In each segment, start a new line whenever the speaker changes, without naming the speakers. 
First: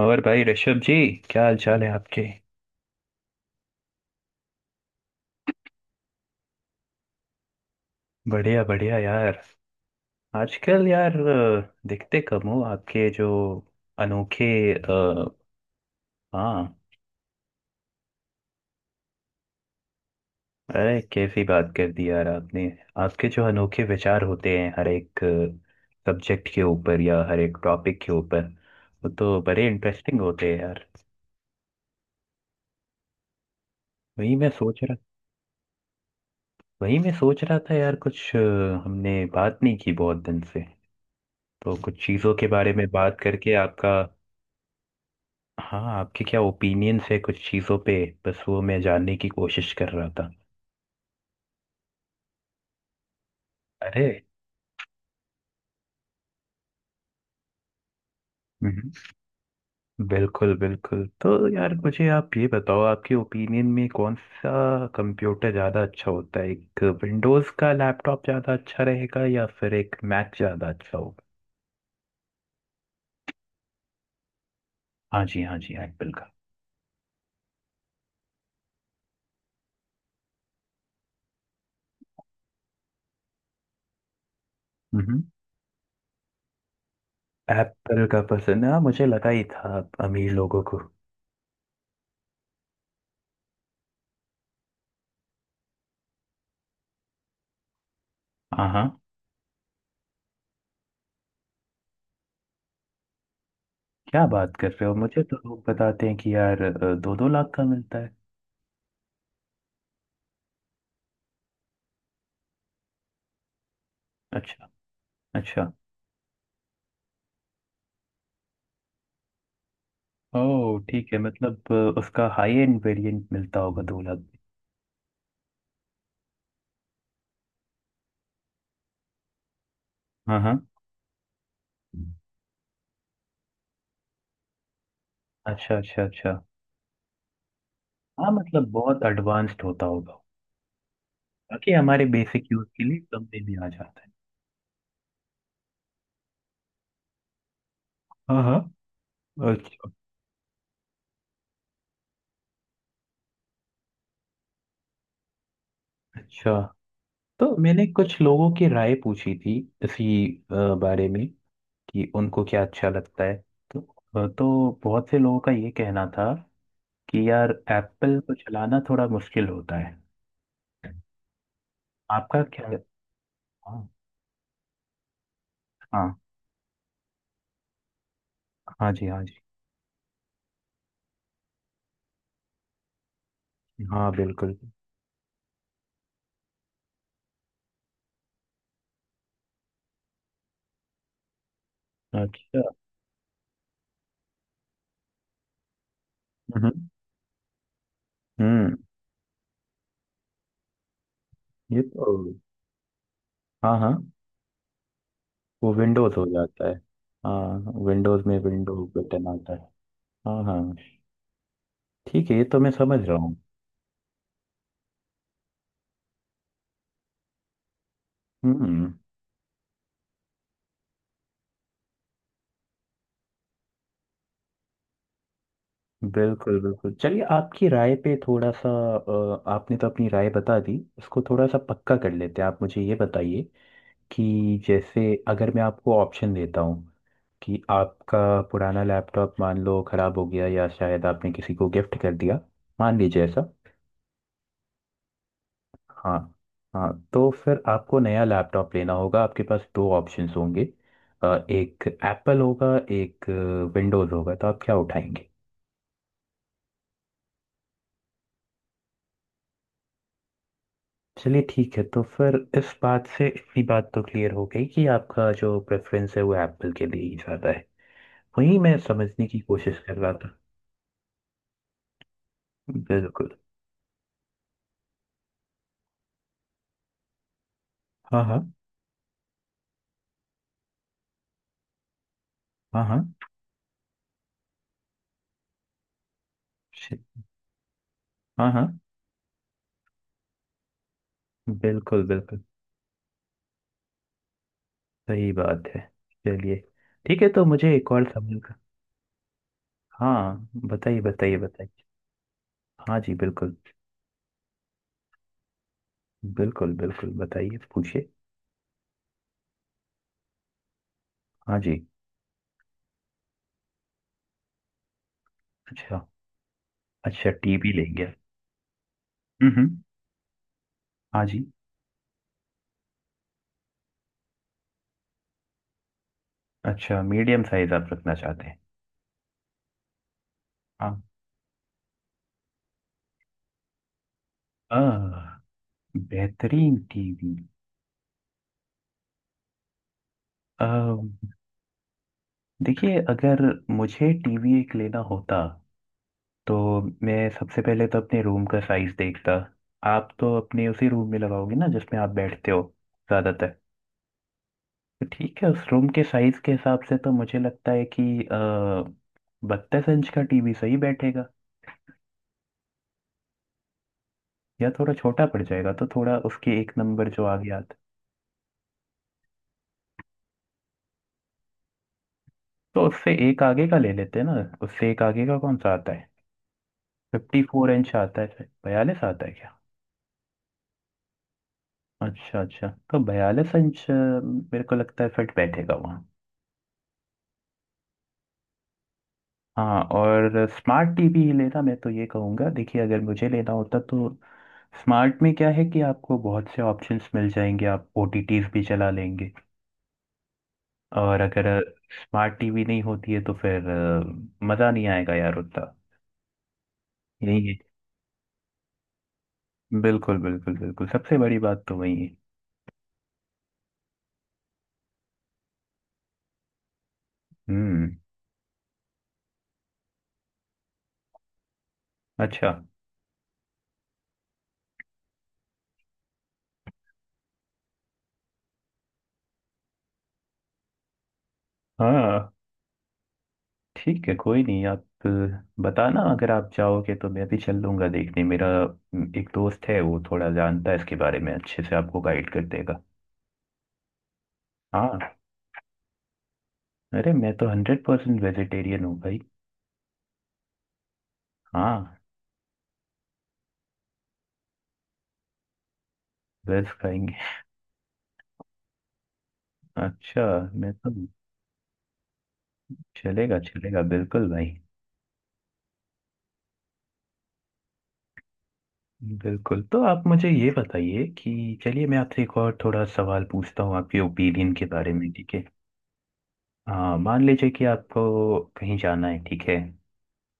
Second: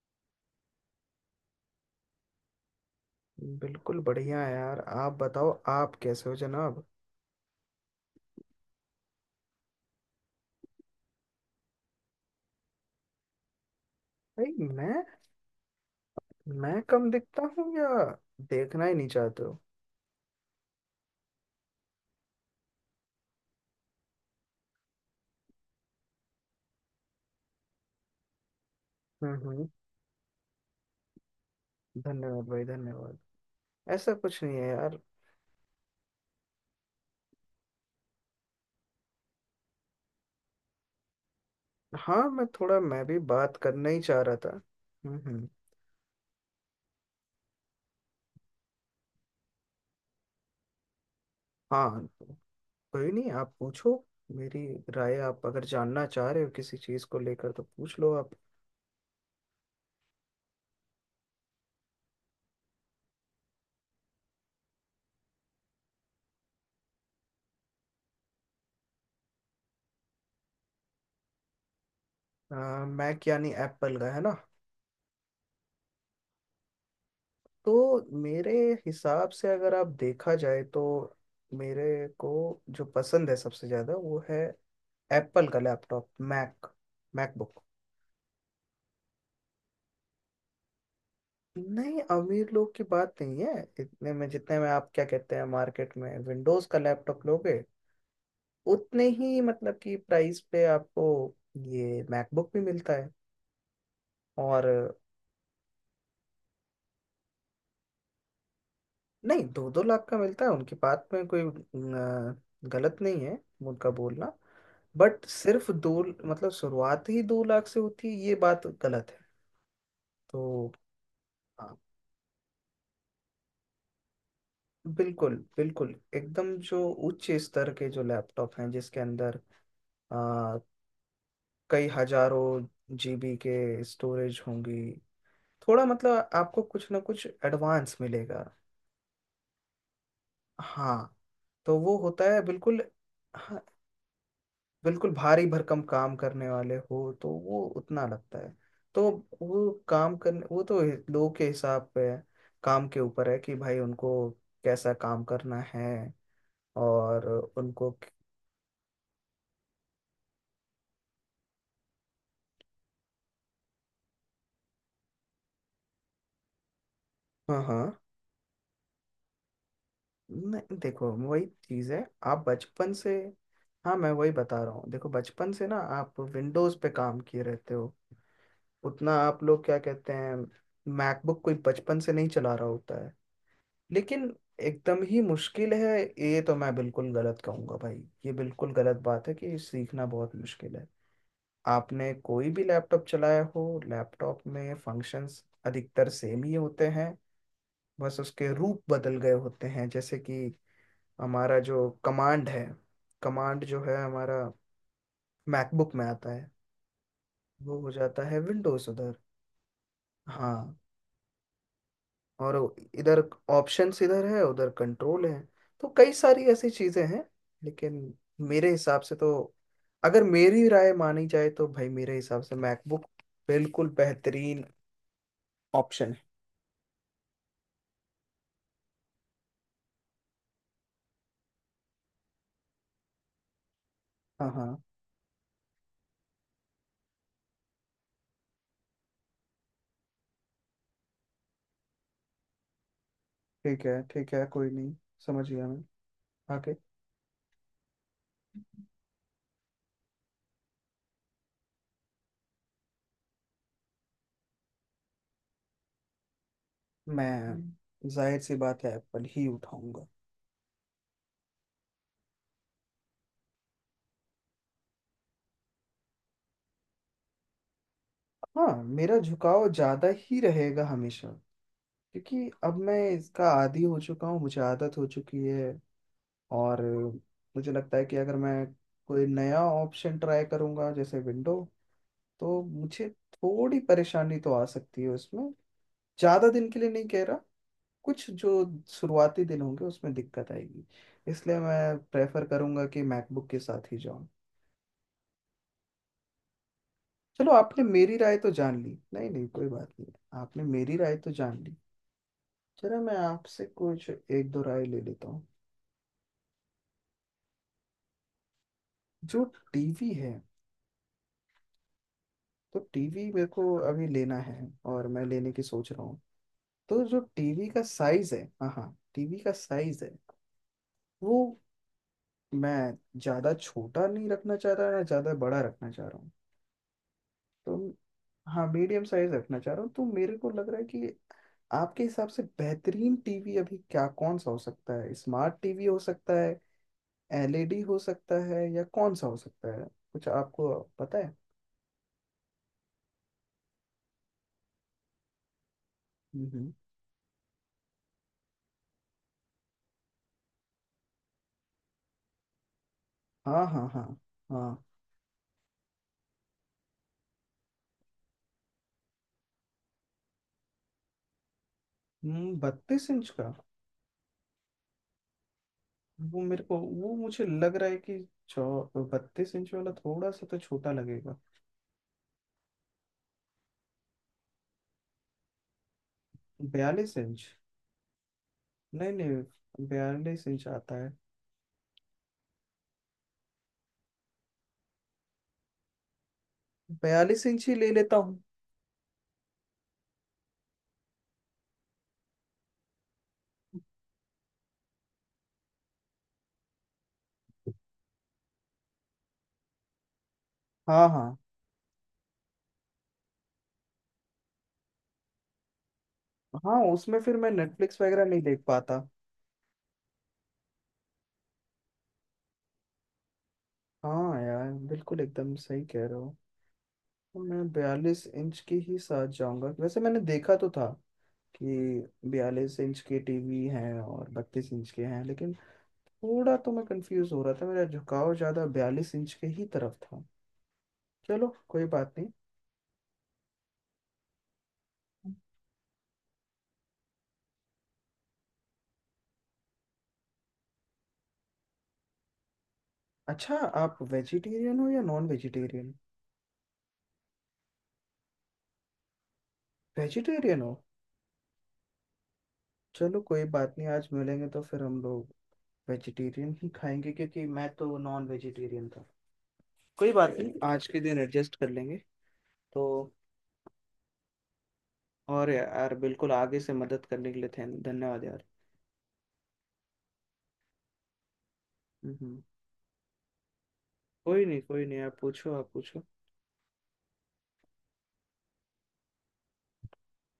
और भाई ऋषभ जी, क्या हाल चाल है आपके?
बिल्कुल बढ़िया है यार। आप बताओ, आप कैसे हो जनाब?
बढ़िया बढ़िया यार। आजकल यार दिखते कम हो आपके जो अनोखे
भाई, मैं
अ, हाँ।
मैं कम दिखता हूँ या देखना ही नहीं चाहते हो?
अरे कैसी बात कर दी यार आपने। आपके जो अनोखे विचार होते हैं हर एक सब्जेक्ट के ऊपर या हर एक टॉपिक के ऊपर, वो तो बड़े
हम्म।
इंटरेस्टिंग होते हैं यार।
धन्यवाद भाई, धन्यवाद। ऐसा
वही
कुछ
मैं
नहीं है
सोच रहा
यार।
वही मैं सोच रहा था यार कुछ हमने बात नहीं की बहुत दिन से, तो कुछ
हाँ,
चीज़ों के बारे में
मैं भी
बात करके
बात करना
आपका।
ही चाह रहा था। हम्म।
हाँ, आपके क्या ओपिनियंस है कुछ चीज़ों पे, बस वो मैं जानने की कोशिश कर रहा था।
हाँ, कोई नहीं, आप पूछो।
अरे,
मेरी राय आप अगर जानना चाह रहे हो किसी चीज़ को लेकर तो पूछ लो आप।
हम्म। बिल्कुल बिल्कुल। तो यार मुझे आप ये बताओ, आपके ओपिनियन में कौन सा कंप्यूटर ज़्यादा अच्छा होता है, एक विंडोज़ का लैपटॉप ज़्यादा अच्छा रहेगा या फिर एक मैक ज़्यादा अच्छा होगा?
मैक यानी एप्पल का है ना?
हाँ जी हाँ जी, एप्पल का।
तो मेरे हिसाब से, अगर आप देखा जाए तो, मेरे को जो पसंद है सबसे ज्यादा वो है
हम्म।
एप्पल का लैपटॉप, मैक, मैकबुक।
एप्पल का पसंद है हाँ, मुझे लगा ही था आप अमीर लोगों को।
नहीं, अमीर लोग की बात नहीं है। इतने में, जितने में आप क्या कहते हैं मार्केट में विंडोज का लैपटॉप लोगे,
हाँ हाँ।
उतने ही, मतलब कि प्राइस पे आपको ये मैकबुक भी मिलता है।
क्या बात
और
कर रहे हो, मुझे तो लोग बताते हैं कि यार दो दो लाख का मिलता है।
नहीं, दो दो लाख का मिलता है उनकी बात में कोई गलत नहीं है, उनका बोलना।
अच्छा।
बट सिर्फ
अच्छा,
दो, मतलब शुरुआत ही दो लाख से होती है, ये बात गलत है। तो
ओह ठीक है, मतलब
हाँ,
उसका हाई एंड वेरिएंट मिलता होगा 2 लाख में।
बिल्कुल बिल्कुल, एकदम जो उच्च स्तर के जो लैपटॉप हैं जिसके अंदर
हाँ
आ,
हाँ।
कई हजारों जीबी के स्टोरेज होंगी,
अच्छा
थोड़ा
अच्छा
मतलब
अच्छा।
आपको कुछ ना कुछ एडवांस
हाँ
मिलेगा।
मतलब बहुत एडवांस्ड होता होगा।
हाँ,
बाकी
तो वो
हमारे
होता है
बेसिक यूज
बिल्कुल।
के लिए कम में भी
हाँ,
आ जाता है।
बिल्कुल भारी भरकम काम करने वाले हो तो वो उतना लगता
हाँ
है।
हाँ।
तो वो
अच्छा
काम करने, वो तो लोगों के हिसाब पे है, काम के ऊपर है कि भाई उनको कैसा काम करना है।
अच्छा।
और
तो मैंने
उनको।
कुछ लोगों की राय पूछी थी इसी अ, बारे में, कि उनको क्या अच्छा लगता है, तो तो बहुत से लोगों का ये कहना था कि यार
हाँ हाँ।
एप्पल को चलाना थोड़ा मुश्किल होता है।
नहीं, देखो वही चीज़ है।
आपका
आप
क्या?
बचपन से,
हाँ
हाँ मैं वही बता रहा हूँ, देखो बचपन से ना
हाँ।
आप विंडोज़ पे काम किए रहते हो।
हाँ जी
उतना
हाँ जी।
आप लोग क्या कहते हैं, मैकबुक कोई बचपन से नहीं चला रहा होता है।
हाँ
लेकिन
बिल्कुल।
एकदम ही मुश्किल है, ये तो मैं बिल्कुल गलत कहूंगा भाई। ये बिल्कुल गलत बात है कि सीखना बहुत मुश्किल है। आपने कोई
अच्छा।
भी लैपटॉप चलाया हो, लैपटॉप में फंक्शंस अधिकतर सेम ही होते
हम्म
हैं, बस उसके
हम्म।
रूप बदल गए होते हैं। जैसे कि हमारा
ये
जो
तो
कमांड है, कमांड
हाँ
जो
हाँ,
है हमारा
वो
मैकबुक में
विंडोज हो
आता है,
जाता है। हाँ,
वो हो जाता
विंडोज में
है
विंडो
विंडोज उधर।
बटन आता है। हाँ
हाँ।
हाँ। ठीक है, ये
और
तो मैं समझ रहा
इधर
हूँ।
ऑप्शंस इधर है, उधर कंट्रोल है। तो कई सारी ऐसी चीजें हैं। लेकिन मेरे
हम्म।
हिसाब से तो, अगर मेरी राय मानी जाए तो भाई, मेरे हिसाब से मैकबुक बिल्कुल बेहतरीन ऑप्शन है।
बिल्कुल बिल्कुल। चलिए, आपकी राय पे थोड़ा सा आपने तो अपनी राय बता दी, इसको थोड़ा सा पक्का कर लेते हैं। आप मुझे ये बताइए,
हाँ
कि
हाँ।
जैसे अगर मैं आपको ऑप्शन देता हूँ कि आपका पुराना लैपटॉप मान लो खराब हो गया, या शायद आपने किसी को गिफ्ट कर दिया, मान लीजिए ऐसा।
ठीक है ठीक है, कोई नहीं, समझ गया मैं।
हाँ
आगे?
हाँ। तो फिर आपको नया लैपटॉप लेना होगा, आपके पास दो ऑप्शंस होंगे, एक एप्पल होगा एक विंडोज़ होगा, तो आप क्या उठाएंगे?
मैं, जाहिर सी बात है, एप्पल ही उठाऊंगा।
चलिए ठीक है, तो फिर इस बात से इतनी बात तो क्लियर हो गई कि आपका जो प्रेफरेंस है वो एप्पल के लिए ही ज़्यादा है। वही मैं
हाँ, मेरा
समझने की
झुकाव
कोशिश कर
ज्यादा
रहा था।
ही रहेगा हमेशा, क्योंकि अब मैं
बिल्कुल।
इसका आदी हो चुका हूँ, मुझे आदत हो चुकी है। और मुझे लगता है कि
हाँ
अगर
हाँ।
मैं कोई नया ऑप्शन ट्राई करूंगा जैसे विंडो, तो
हाँ
मुझे
हाँ।
थोड़ी परेशानी तो आ सकती है उसमें। ज़्यादा दिन के लिए
शि-
नहीं कह रहा, कुछ
हाँ
जो
हाँ।
शुरुआती दिन होंगे उसमें दिक्कत आएगी। इसलिए मैं
बिल्कुल बिल्कुल,
प्रेफर करूंगा कि मैकबुक के साथ ही जाऊं।
सही बात है। चलिए ठीक है, तो
चलो,
मुझे
आपने
एक और
मेरी राय
सवाल
तो
का।
जान ली। नहीं नहीं, कोई बात नहीं।
हाँ
आपने मेरी
बताइए
राय तो
बताइए
जान ली,
बताइए।
चलो
हाँ
मैं
जी बिल्कुल।
आपसे कुछ एक दो राय ले लेता हूँ।
बिल्कुल बिल्कुल, बताइए तो, पूछिए।
जो टीवी है,
हाँ जी।
तो टीवी मेरे को अभी लेना है और मैं लेने की सोच
अच्छा,
रहा हूँ। तो जो
अच्छा
टीवी
टीवी
का
लेंगे।
साइज है, हाँ हाँ, टीवी का
हम्म।
साइज है
हाँ
वो
जी।
मैं ज्यादा छोटा नहीं रखना चाह रहा, ना ज्यादा बड़ा रखना चाह रहा हूँ।
अच्छा, मीडियम साइज आप
तो
रखना चाहते हैं।
हाँ, मीडियम साइज रखना चाह रहा हूँ, तो मेरे को लग रहा है
हाँ।
कि आपके हिसाब से बेहतरीन टीवी अभी क्या, कौन सा हो
आ,
सकता है? स्मार्ट टीवी हो सकता है,
बेहतरीन टीवी
एलईडी हो सकता है, या कौन सा हो सकता है? कुछ आपको
आ,
पता है?
देखिए, अगर मुझे टीवी एक लेना होता
हम्म
तो
हम्म।
मैं सबसे पहले तो अपने रूम का साइज देखता। आप तो अपने उसी रूम में लगाओगे ना जिसमें आप बैठते हो ज़्यादातर।
हाँ हाँ हाँ हाँ।
तो ठीक है, उस रूम के साइज के हिसाब से तो मुझे लगता है कि 32 इंच का टीवी सही बैठेगा,
32 इंच का?
या थोड़ा छोटा पड़ जाएगा तो थोड़ा
वो
उसके
मेरे
एक
को,
नंबर
वो
जो
मुझे
आगे आता
लग
है,
रहा है कि चौ 32 इंच वाला थोड़ा सा तो छोटा लगेगा।
तो उससे एक आगे का ले लेते हैं ना। उससे एक आगे का कौन सा आता है,
42 इंच।
54 इंच आता है फिर 42
नहीं
आता है क्या?
नहीं, 42 इंच आता है।
अच्छा अच्छा, तो 42 इंच मेरे को लगता है फिट बैठेगा वहाँ।
42 इंच ही ले लेता हूँ।
हाँ, और स्मार्ट टीवी ही लेना, मैं तो ये कहूँगा, देखिए अगर मुझे लेना होता तो स्मार्ट में क्या है कि आपको बहुत से ऑप्शंस मिल जाएंगे, आप ओटीटीज भी चला लेंगे।
हाँ
और
हाँ
अगर स्मार्ट टीवी नहीं होती है तो फिर मज़ा नहीं आएगा यार उतना।
हाँ। उसमें फिर
यही
मैं
है।
नेटफ्लिक्स वगैरह नहीं देख पाता।
बिल्कुल बिल्कुल बिल्कुल, सबसे बड़ी बात तो वही है।
हाँ यार, बिल्कुल एकदम सही कह रहे हो। तो मैं
हम्म।
42 इंच के ही साथ जाऊंगा। वैसे मैंने देखा तो था कि
अच्छा।
42 इंच के टीवी हैं और 32 इंच के हैं, लेकिन थोड़ा तो मैं कंफ्यूज हो रहा था। मेरा झुकाव ज़्यादा 42 इंच के ही तरफ था। चलो कोई बात नहीं।
हाँ ठीक है कोई नहीं, आप बताना, अगर आप जाओगे तो मैं भी चल लूंगा देखने। मेरा एक दोस्त है, वो थोड़ा जानता है इसके बारे में, अच्छे से आपको गाइड कर देगा।
अच्छा, आप वेजिटेरियन हो
हाँ।
या नॉन वेजिटेरियन?
अरे, मैं तो 100% वेजिटेरियन हूँ भाई।
वेजिटेरियन हो?
हाँ।
चलो कोई बात नहीं, आज मिलेंगे तो फिर हम लोग वेजिटेरियन ही
वेज
खाएंगे,
खाएंगे।
क्योंकि मैं तो नॉन वेजिटेरियन था। कोई
अच्छा।
बात नहीं,
मैं
आज
तो
के दिन एडजस्ट कर लेंगे। तो,
चलेगा चलेगा बिल्कुल भाई।
और यार, बिल्कुल, आगे से मदद करने के लिए धन्यवाद यार।
बिल्कुल, तो आप मुझे ये बताइए कि चलिए मैं आपसे एक
हम्म।
और थोड़ा सवाल पूछता हूँ आपके
कोई
ओपिनियन
नहीं
के
कोई
बारे
नहीं,
में,
आप
ठीक है।
पूछो आप पूछो।
हाँ, मान लीजिए कि आपको कहीं जाना है, ठीक है,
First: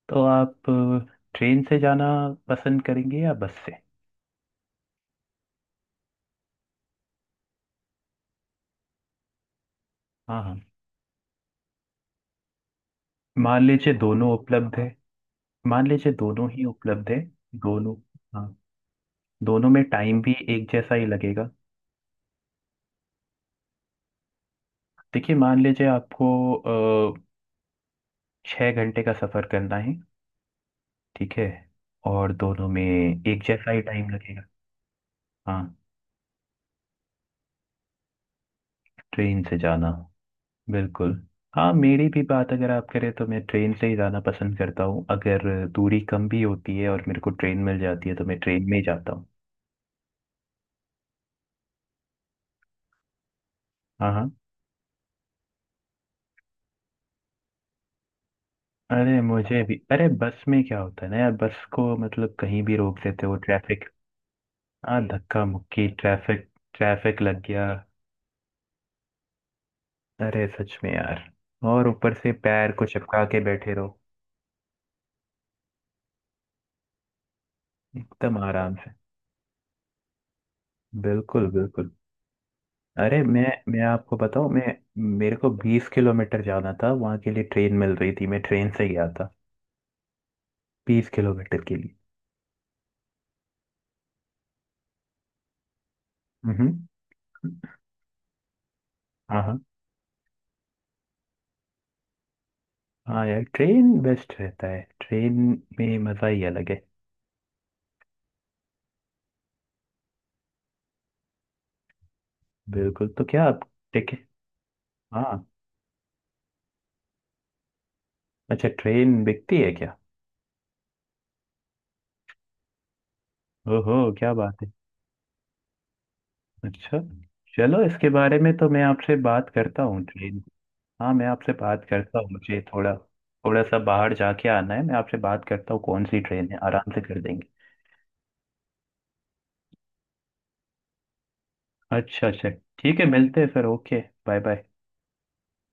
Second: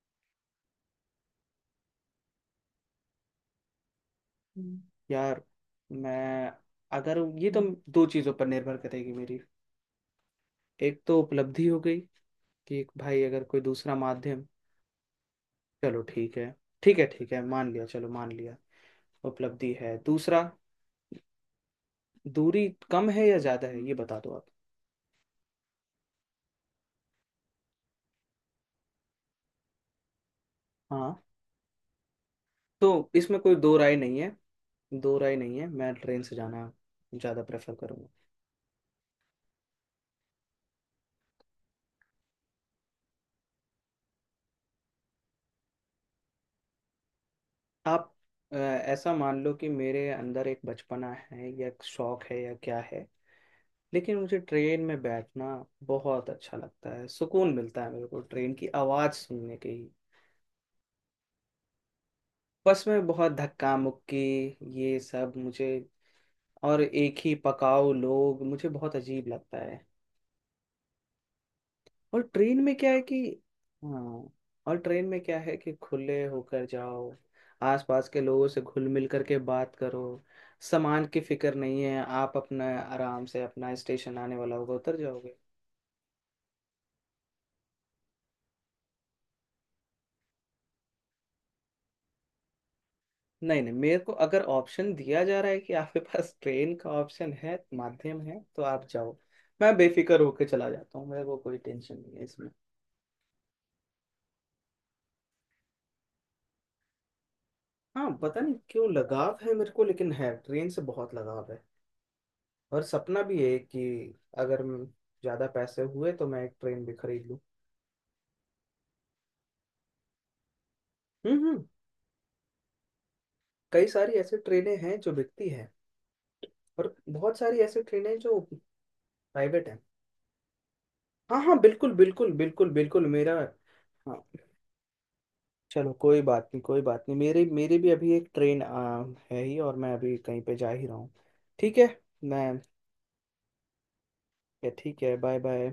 तो आप ट्रेन से जाना पसंद करेंगे या बस से?
हम्म, यार, मैं, अगर ये तो, दो चीज़ों पर निर्भर करेगी मेरी।
हाँ हाँ,
एक तो उपलब्धि हो गई, कि एक, भाई अगर कोई
मान लीजिए
दूसरा
दोनों
माध्यम।
उपलब्ध है, मान
चलो
लीजिए
ठीक है,
दोनों ही
ठीक है
उपलब्ध है,
ठीक है, मान लिया,
दोनों।
चलो मान
हाँ।
लिया।
दोनों
उपलब्धि
में
है,
टाइम भी
दूसरा
एक जैसा ही लगेगा।
दूरी कम है या ज्यादा है ये बता दो आप।
देखिए मान लीजिए आपको अ, 6 घंटे का सफ़र करना है,
हाँ,
ठीक है, और दोनों में
तो इसमें
एक
कोई
जैसा
दो
ही
राय
टाइम
नहीं है।
लगेगा।
दो राय नहीं है,
हाँ।
मैं ट्रेन से जाना ज्यादा प्रेफर करूंगा।
ट्रेन से जाना, बिल्कुल। हाँ, मेरी भी बात अगर आप करें तो मैं ट्रेन से ही जाना पसंद करता हूँ, अगर दूरी कम भी होती है और मेरे को ट्रेन मिल
आप
जाती है तो मैं ट्रेन में ही
ऐसा
जाता हूँ।
मान लो कि मेरे अंदर एक बचपना है, या एक शौक है, या क्या है,
हाँ
लेकिन
हाँ।
मुझे ट्रेन में बैठना बहुत अच्छा लगता है। सुकून मिलता है मेरे को ट्रेन की आवाज़
अरे,
सुनने
मुझे
के
भी
ही।
अरे, बस में क्या होता है ना यार, बस को मतलब कहीं भी
बस
रोक
में
देते
बहुत
हो,
धक्का
ट्रैफिक।
मुक्की, ये
हाँ,
सब
धक्का
मुझे,
मुक्की, ट्रैफिक।
और एक
ट्रैफिक
ही
लग गया।
पकाओ लोग, मुझे बहुत अजीब लगता है।
अरे सच में यार। और ऊपर
और
से
ट्रेन
पैर
में
को
क्या है कि,
चिपका के बैठे रहो।
हाँ, और ट्रेन में क्या है कि खुले होकर जाओ, आसपास के
एकदम
लोगों से
आराम
घुल
से।
मिल करके बात करो, सामान की
बिल्कुल
फिक्र नहीं
बिल्कुल।
है, आप अपना
अरे
आराम से,
मैं
अपना
मैं आपको
स्टेशन आने
बताऊं,
वाला होगा
मैं
उतर जाओगे।
मेरे को 20 किलोमीटर जाना था वहां के लिए, ट्रेन मिल रही थी, मैं ट्रेन से गया था, 20 किलोमीटर के लिए।
नहीं नहीं, मेरे को अगर ऑप्शन दिया जा रहा है कि आपके पास ट्रेन
हम्म।
का ऑप्शन है, माध्यम है, तो आप जाओ।
हाँ हाँ।
मैं बेफिक्र होकर चला जाता हूँ, मेरे को कोई टेंशन नहीं है इसमें।
हाँ यार, ट्रेन बेस्ट रहता है, ट्रेन में मजा ही अलग है।
हाँ, पता नहीं क्यों लगाव है मेरे को, लेकिन है, ट्रेन से बहुत लगाव है। और
बिल्कुल,
सपना
तो
भी
क्या
है
आप
कि,
टिकट।
अगर
हाँ।
ज्यादा पैसे हुए तो मैं एक ट्रेन भी खरीद लूँ।
अच्छा, ट्रेन बिकती है क्या?
हम्म। कई
ओहो,
सारी
क्या
ऐसे
बात है।
ट्रेनें हैं जो बिकती हैं। और
अच्छा।
बहुत सारी
चलो,
ऐसे
इसके
ट्रेनें हैं जो
बारे में तो मैं आपसे बात
प्राइवेट हैं।
करता हूँ, ट्रेन, हाँ मैं
हाँ
आपसे
हाँ,
बात
बिल्कुल
करता हूँ,
बिल्कुल
मुझे
बिल्कुल
थोड़ा
बिल्कुल मेरा।
थोड़ा सा बाहर
हाँ।
जाके आना है, मैं आपसे बात करता हूँ
चलो
कौन सी
कोई बात
ट्रेन है,
नहीं, कोई
आराम से
बात नहीं,
कर
मेरी
देंगे।
मेरी भी अभी एक ट्रेन है ही, और मैं अभी कहीं पे जा ही रहा हूँ। ठीक है।
अच्छा अच्छा।
मैं।
ठीक है, मिलते हैं फिर, ओके बाय बाय।
ठीक है, बाय बाय।